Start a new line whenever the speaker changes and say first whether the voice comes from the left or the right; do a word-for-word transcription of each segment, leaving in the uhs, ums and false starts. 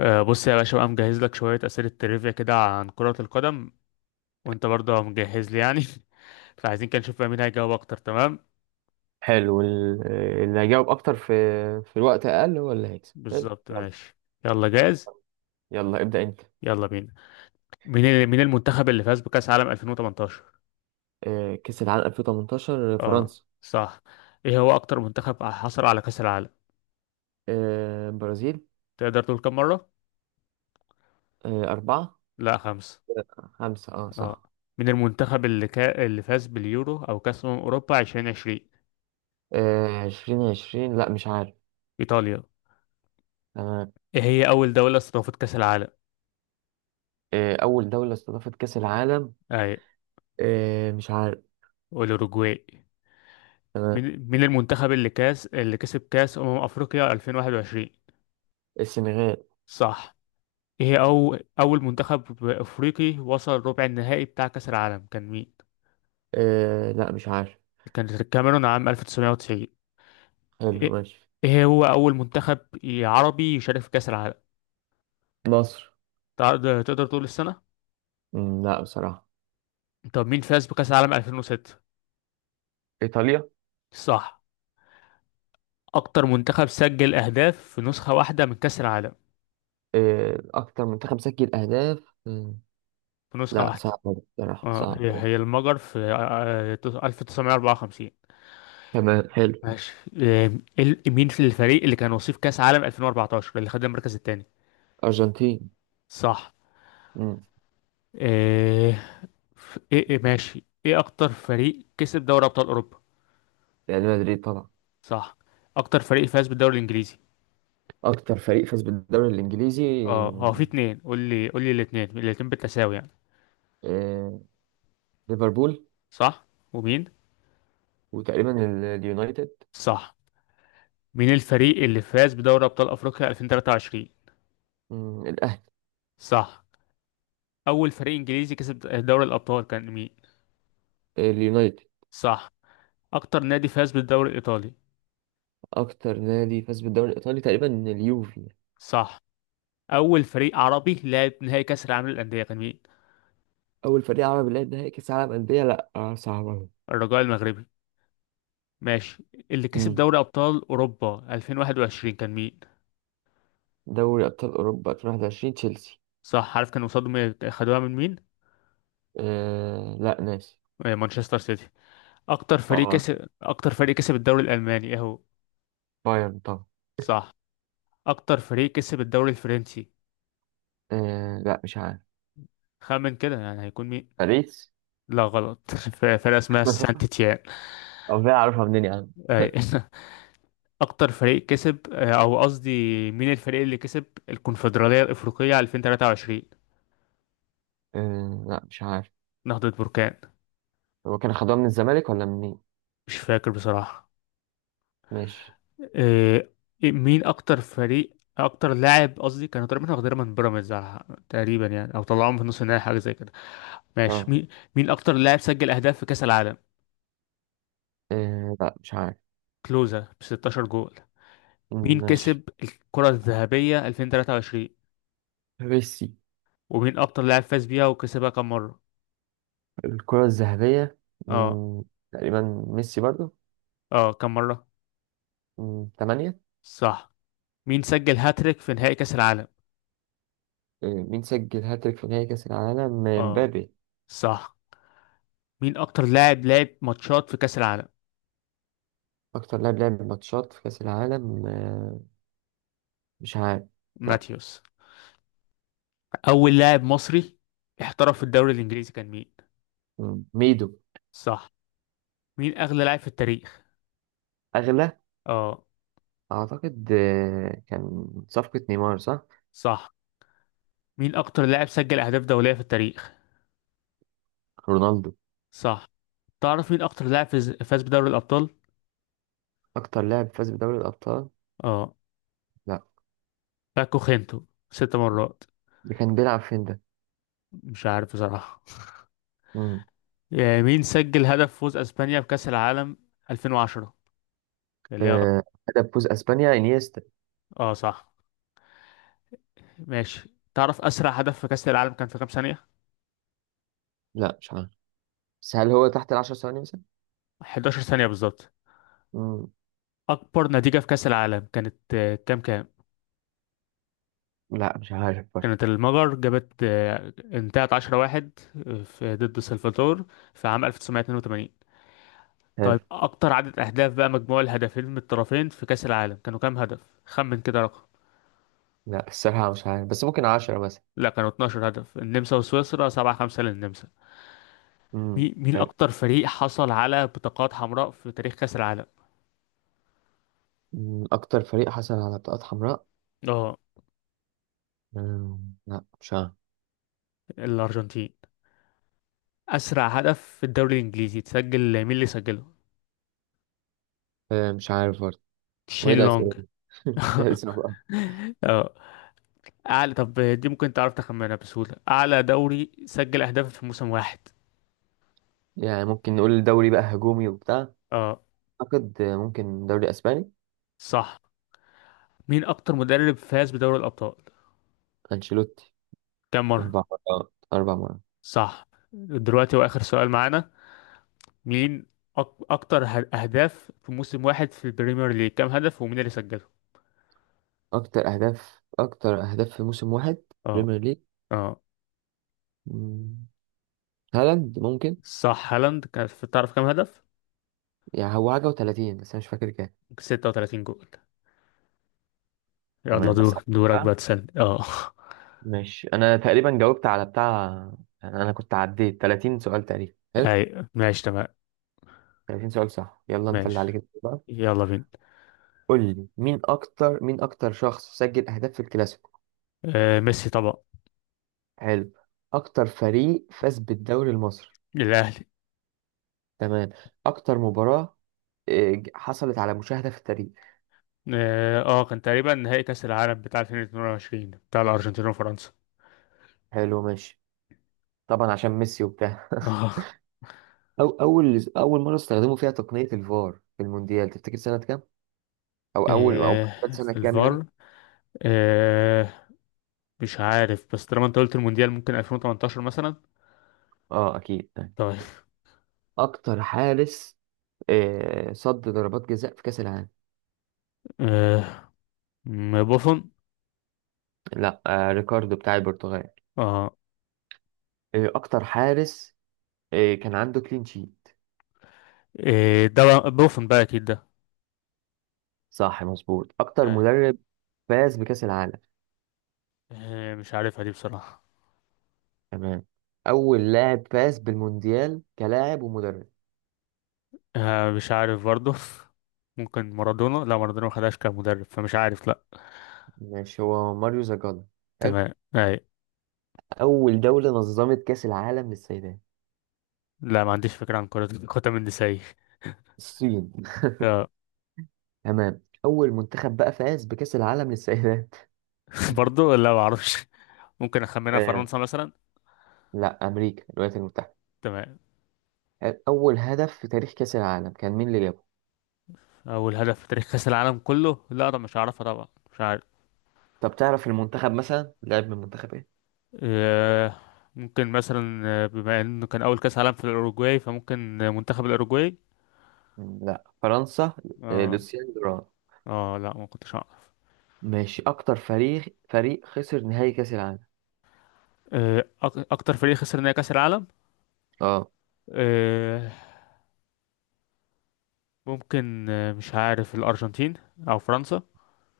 left: آه، بص يا باشا بقى مجهز لك شوية أسئلة ترivia كده عن كرة القدم، وأنت برضه مجهز لي يعني. فعايزين كده نشوف بقى مين هيجاوب أكتر. تمام،
right: حلو. ال- اللي هيجاوب اكتر في في الوقت اقل هو اللي هيكسب. حلو،
left: بالظبط.
right: يلا.
left: ماشي، يلا جاهز.
right: يلا ابدأ انت.
left: يلا بينا. مين ال- مين المنتخب اللي فاز بكأس عالم ألفين وتمنتاشر؟
right: آه، كأس العالم ألفين وتمنتاشر
left: اه،
right: فرنسا.
left: صح. إيه هو أكتر منتخب حصل على كأس العالم؟
right: آه، برازيل.
left: تقدر تقول كم مرة؟
right: آه، أربعة.
left: لا، خمسة.
right: آه، خمسة، اه
left: اه.
right: صح.
left: مين المنتخب اللي كا... اللي فاز باليورو أو كأس أمم أوروبا ألفين وعشرين؟
right: آه، عشرين عشرين، لا مش عارف.
left: إيطاليا.
right: تمام.
left: إيه هي أول دولة استضافت كأس العالم؟
right: آه، أول دولة استضافت كأس العالم؟
left: أي.
right: آه، مش عارف.
left: الأوروجواي.
right: تمام.
left: مين مين المنتخب اللي كاس اللي كسب كاس أمم أفريقيا ألفين وواحد وعشرين؟
right: السنغال.
left: صح. ايه هي أو أول منتخب أفريقي وصل ربع النهائي بتاع كأس العالم كان مين؟
right: آه، لا مش عارف.
left: كانت الكاميرون عام ألف وتسعمية وتسعين.
right: حلو،
left: ايه.
right: ماشي.
left: إيه هو أول منتخب عربي يشارك في كأس العالم؟
right: مصر.
left: تقدر تقدر تقول السنة؟
right: مم، لا بصراحة.
left: طب مين فاز بكأس العالم ألفين وستة؟
right: إيطاليا.
left: صح. أكتر منتخب سجل أهداف في نسخة واحدة من كأس العالم،
right: آه، أكتر منتخب سجل أهداف؟
left: في نسخة
right: لا
left: واحدة.
right: صعب. بصراحة
left: اه،
right: صعب.
left: هي هي المجر في آه، آه، ألف وتسعمية وأربعة وخمسين.
right: تمام، حلو.
left: ماشي. آم، ال- مين في الفريق اللي كان وصيف كأس عالم ألفين وأربعتاشر اللي خد المركز الثاني؟
right: أرجنتين.
left: صح.
right: مم.
left: ايه. ف- ايه إيه، ماشي. ايه اكتر فريق كسب دوري ابطال اوروبا؟
right: ريال مدريد طبعا.
left: صح. اكتر فريق فاز بالدوري الانجليزي؟
right: أكتر فريق فاز بالدوري الإنجليزي؟
left: اه، هو في اتنين. قول لي قول لي الاتنين الاتنين بالتساوي يعني.
right: آه، ليفربول.
left: صح، ومين؟
right: وتقريبا ال- اليونايتد.
left: صح. مين الفريق اللي فاز بدوري ابطال افريقيا ألفين وتلاتة وعشرين؟
right: مم، الأهلي.
left: صح. اول فريق انجليزي كسب دوري الابطال كان مين؟
right: اليونايتد.
left: صح. اكتر نادي فاز بالدوري الايطالي؟
right: أكتر نادي فاز بالدوري الإيطالي تقريبا اليوفي.
left: صح. اول فريق عربي لعب نهائي كاس العالم للانديه كان مين؟
right: أول فريق عربي لعب نهائي كأس العالم أندية؟ لا آه، صعب أوي.
left: الرجاء المغربي. ماشي. اللي كسب
right: مم.
left: دوري ابطال اوروبا ألفين وواحد وعشرين كان مين؟
right: دوري أبطال أوروبا ألفين وواحد وعشرين تشيلسي.
left: صح، عارف كانوا قصادهم إيه؟ خدوها من مين؟
right: أه لا ناسي.
left: آه، مانشستر سيتي. اكتر فريق
right: اه.
left: كسب اكتر فريق كسب الدوري الالماني اهو.
right: بايرن طبعا.
left: صح. اكتر فريق كسب الدوري الفرنسي؟
right: أه لا مش عارف.
left: خمن كده يعني هيكون مين.
right: باريس.
left: لا، غلط. ف- فرقه اسمها سانت تيان.
right: أو ده أعرفها منين يا عم؟
left: أي. اكتر فريق كسب آه، او قصدي، مين الفريق اللي كسب الكونفدراليه الافريقيه ألفين وتلاتة وعشرين؟
right: آه لا مش عارف.
left: نهضه بركان.
right: هو كان خدوها من الزمالك ولا منين؟
left: مش فاكر بصراحة.
right: ماشي.
left: إيه. إيه، مين أكتر فريق أكتر لاعب قصدي كانوا تقريبا واخدينها من بيراميدز على- تقريبا يعني، أو طلعوهم في نص النهائي حاجة زي كده. ماشي.
right: اه.
left: مين مين أكتر لاعب سجل أهداف في كأس العالم؟
right: آه لا مش عارف.
left: كلوزا ب ستاشر جول. مين
right: مم، ماشي.
left: كسب الكرة الذهبية ألفين وتلاتة وعشرين؟
right: ميسي.
left: ومين أكتر لاعب فاز بيها وكسبها كم مرة؟
right: الكرة الذهبية.
left: اه.
right: مم. تقريبا. ميسي برضو.
left: اه كم مرة؟
right: مم، تمانية.
left: صح. مين سجل هاتريك في نهائي كأس العالم؟
right: آه مين سجل هاتريك في نهائي كأس العالم؟ آه،
left: اه،
right: مبابي.
left: صح. مين أكتر لاعب لعب ماتشات في كأس العالم؟
right: أكتر لاعب لعب ماتشات في كأس العالم؟ آه مش عارف. لا.
left: ماتيوس. أول لاعب مصري احترف في الدوري الإنجليزي كان مين؟
right: مم، ميدو.
left: صح. مين أغلى لاعب في التاريخ؟
right: أغلى.
left: اه.
right: أعتقد آه كان صفقة نيمار، صح.
left: صح. مين أكتر لاعب سجل أهداف دولية في التاريخ؟
right: رونالدو.
left: صح. تعرف مين أكتر لاعب فاز فاز بدوري الأبطال؟
right: أكتر لاعب فاز بدوري الأبطال؟
left: اه.
right: لا.
left: باكو خينتو ست مرات.
right: ده كان بيلعب فين ده؟
left: مش عارف بصراحة. آه، مين سجل هدف فوز أسبانيا بكأس العالم ألفين وعشرة؟ اللي هي غ-
right: آه، هدف فوز اسبانيا انيستا.
left: اه، صح. ماشي، تعرف أسرع هدف في كأس العالم كان في كام ثانية؟
right: لا مش عارف، بس هل هو تحت العشر ثواني مثلا؟
left: حداشر ثانية بالظبط.
right: مم.
left: أكبر نتيجة في كأس العالم كانت آه، كام كام؟
right: لا مش عارف برضه.
left: كانت المجر جابت، آه، انتهت عشرة واحد، آه، في ضد سلفادور في عام ألف وتسعمية واتنين وتمانين.
right: حلو.
left: طيب، اكتر عدد اهداف بقى، مجموع الهدفين من الطرفين في كأس العالم كانوا كام هدف؟ خمن كده رقم.
right: لا الصراحة مش عارف، بس ممكن عشرة مثلا.
left: لا، كانوا اتناشر هدف، النمسا وسويسرا سبعة خمسة للنمسا.
right: مم.
left: مي- مين
right: حلو.
left: اكتر فريق حصل على بطاقات حمراء في تاريخ كأس العالم؟
right: مم. أكتر فريق حصل على بطاقات حمراء.
left: اه.
right: مم. لا مش عارف.
left: الارجنتين. اسرع هدف في الدوري الانجليزي تسجل، مين اللي سجله؟
right: آه، مش عارف برضه. وإيه
left: شين لونج.
right: الأسئلة دي؟ أسئلة صعبة.
left: اه، اعلى طب دي ممكن تعرف تخمنها بسهولة. اعلى دوري سجل اهداف في موسم واحد؟
right: يعني ممكن نقول الدوري بقى هجومي وبتاع.
left: اه.
right: أعتقد آه، ممكن دوري أسباني.
left: صح. مين اكتر مدرب فاز بدوري الابطال؟
right: أنشيلوتي.
left: كم مرة؟
right: أربع مرات، أربع مرات.
left: صح. دلوقتي واخر سؤال معانا. مين أك... اكتر ه- اهداف في موسم واحد في البريمير ليج، كم هدف ومين اللي سجله؟
right: أكتر أهداف أكتر أهداف في موسم واحد.
left: اه،
right: بريمير ليج.
left: اه.
right: مم. هالاند ممكن.
left: صح، هالاند كان في- تعرف كم هدف؟
right: يعني هو حاجة وتلاتين، بس أنا مش فاكر كام.
left: ستة وتلاتين جول. يلا
right: تمام،
left: دور
right: أسألك
left: دورك
right: بقى.
left: بقى تسألني. اه.
right: ماشي، أنا تقريبا جاوبت على بتاع. أنا أنا كنت عديت تلاتين سؤال تقريبا، حلو.
left: اي، ماشي تمام.
right: تلاتين سؤال، صح، يلا أنت اللي
left: ماشي،
right: عليك الدور بقى.
left: يلا بينا.
right: قول لي مين أكتر مين أكتر شخص سجل أهداف في الكلاسيكو.
left: آه ميسي طبعا.
right: حلو. أكتر فريق فاز بالدوري المصري.
left: الاهلي.
right: تمام. أكتر مباراة آه، ج- حصلت على مشاهدة في التاريخ.
left: اه آه، كان تقريبا نهائي كأس العالم بتاع ألفين واتنين وعشرين بتاع الأرجنتين وفرنسا.
right: حلو، ماشي. طبعا عشان ميسي وبتاع.
left: اه.
right: أو أول أول مرة استخدموا فيها تقنية الفار في المونديال، تفتكر سنة كام؟ او اول او كان
left: إيه
right: سنه
left: في
right: كام يعني.
left: الفار؟ إيه، مش عارف بس طالما انت قلت المونديال ممكن ألفين وتمنتاشر مثلا.
right: اه اكيد طيب.
left: طيب.
right: اكتر حارس آه، صد ضربات جزاء في كاس العالم؟
left: إيه م- بوفون.
right: لا آه، ريكاردو بتاع البرتغال.
left: اه.
right: آه، اكتر حارس آه، كان عنده كلين شيت.
left: إيه ده بقى، بوفون بقى اكيد ده.
right: صح مظبوط. اكتر
left: آه.
right: مدرب فاز بكاس العالم؟
left: إيه مش عارفها دي بصراحة.
right: تمام. اول لاعب فاز بالمونديال كلاعب ومدرب.
left: آه مش عارف برضه. ممكن مارادونا. لا، مارادونا ما خدهاش كمدرب فمش عارف، لا.
right: ماشي، هو ماريو زاجالا. حلو.
left: تمام اي.
right: اول دوله نظمت كاس العالم للسيدات.
left: لا، ما عنديش فكرة عن كرة قدم النسائي.
right: الصين.
left: اه.
right: تمام. اول منتخب بقى فاز بكاس العالم للسيدات؟
left: برضه لا، ما اعرفش. ممكن اخمنها فرنسا مثلا.
right: لا، امريكا، الولايات المتحده.
left: تمام.
right: اول هدف في تاريخ كاس العالم كان مين اللي جابه؟
left: اول هدف في تاريخ كاس العالم كله؟ لا، ده مش عارفها طبعا، مش عارف.
right: طب تعرف المنتخب مثلا لعب من منتخب ايه.
left: أه. ممكن مثلا، آه، بما انه كان اول كاس عالم في الاوروجواي فممكن آه، منتخب الاوروجواي.
right: مم، لا فرنسا. آه،
left: اه.
right: لوسيان دوران.
left: اه لا، ما كنتش اعرف.
right: ماشي، اكتر فريق فريق خسر نهائي كاس العالم.
left: آه، أك- اكتر فريق خسر نهائي كاس العالم.
right: اه.
left: أه. ممكن، آه، مش عارف، الارجنتين او فرنسا.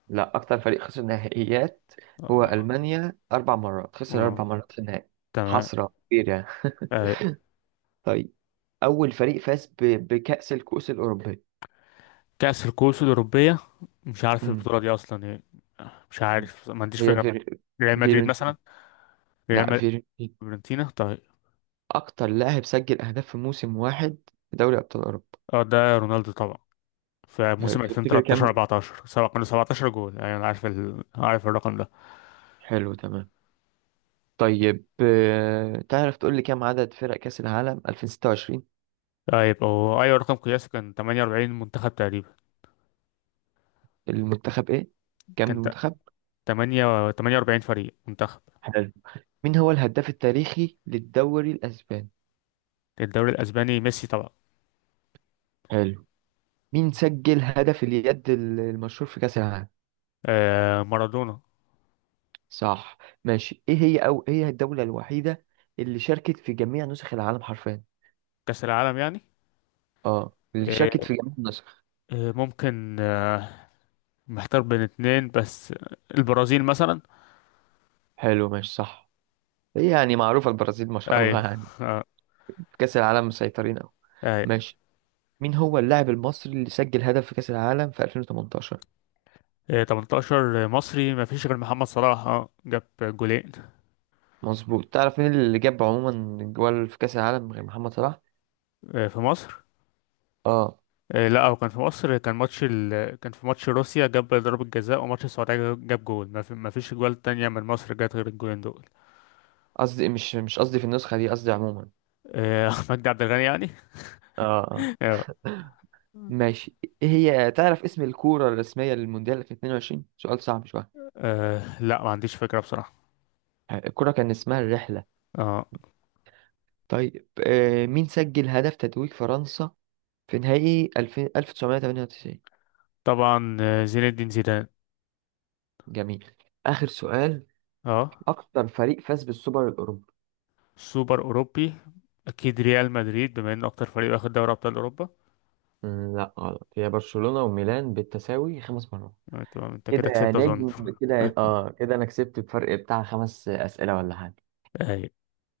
right: لا اكتر فريق خسر نهائيات. هو
left: اه.
right: المانيا، اربع مرات خسر،
left: آه،
right: اربع مرات في النهائي.
left: تمام.
right: حسره كبيره يعني.
left: آه،
right: طيب. اول فريق فاز ب... بكاس الكؤوس الاوروبيه؟
left: كاس الكؤوس الاوروبيه، مش عارف
right: مم.
left: البطوله دي اصلا ايه. مش عارف، ما عنديش
right: هي
left: فكره.
right: فير...
left: ريال مدريد
right: فيرنتين.
left: مثلا.
right: لا
left: ريال.
right: فيرنتين.
left: فيورنتينا طيب.
right: أكتر لاعب سجل أهداف في موسم واحد في دوري أبطال أوروبا.
left: اه، ده رونالدو طبعا. في
right: حلو،
left: موسم
right: تفتكر
left: 2013
right: كام.
left: 14 سبق، كانوا سبعة عشر جول. ايوه انا عارف، ال... عارف الرقم ده.
right: حلو تمام. طيب آه، تعرف تقول لي كام عدد فرق كأس العالم ألفين وستة وعشرين؟
left: طيب، هو ايوه رقم قياسي كان تمنية وأربعين منتخب تقريبا.
right: المنتخب إيه، كام
left: كان ت-
right: المنتخب.
left: 8 تمنية وأربعين فريق منتخب.
right: حلو. مين هو الهداف التاريخي للدوري الأسباني.
left: الدوري الاسباني ميسي طبعا.
right: حلو. مين سجل هدف اليد ال- المشهور في كأس العالم؟
left: آه مارادونا.
right: صح. ماشي، إيه هي أو إيه هي الدولة الوحيدة اللي شاركت في جميع نسخ العالم حرفيا؟
left: كاس العالم يعني.
right: اه اللي شاركت
left: آه
right: في جميع النسخ.
left: آه، ممكن آه محتار بين اتنين بس. البرازيل مثلا.
right: حلو، ماشي، صح. هي يعني معروفة البرازيل ما شاء الله
left: ايوه.
right: يعني.
left: آه.
right: في كأس العالم مسيطرين أوي.
left: أي.
right: ماشي. مين هو اللاعب المصري اللي سجل هدف في كأس العالم في ألفين وتمنتاشر؟
left: ثمانية عشر مصري ما فيش غير محمد صلاح، اه جاب جولين.
right: مظبوط. تعرف مين اللي جاب عموما جوال في كأس العالم غير محمد صلاح؟
left: آه، في مصر.
right: اه.
left: آه، لا، هو كان في مصر، كان ماتش ال... كان في ماتش روسيا جاب ضربة جزاء وماتش السعودية جاب جول، ما, في... ما فيش جوال تانية من مصر جت غير الجولين دول.
right: قصدي مش مش قصدي في النسخة دي، قصدي عموما.
left: آه، أحمد عبد الغني يعني.
right: اه. اه.
left: آه،
right: ماشي. إيه هي، تعرف اسم الكورة الرسمية للمونديال في اتنين وعشرين؟ سؤال صعب شوية.
left: آه، لا، ما عنديش فكرة بصراحة.
right: الكورة كان اسمها الرحلة.
left: اه.
right: طيب آه مين سجل هدف تتويج فرنسا في نهائي ألفين ألف وتسعمية وتمنية وتسعين؟
left: طبعا، آه، زين الدين زيدان.
right: جميل. آخر سؤال.
left: اه.
right: أكتر فريق فاز بالسوبر الأوروبي.
left: سوبر أوروبي، أكيد ريال مدريد بما إنه أكتر فريق واخد دوري أبطال أوروبا.
right: مم، لا غلط، هي برشلونة وميلان بالتساوي خمس مرات.
left: آه، تمام، أنت كده
right: كده يا
left: كسبت أظن.
right: نجم. كده يا- آه كده أنا كسبت بفرق بتاع خمس أسئلة ولا حاجة.
left: أيوة.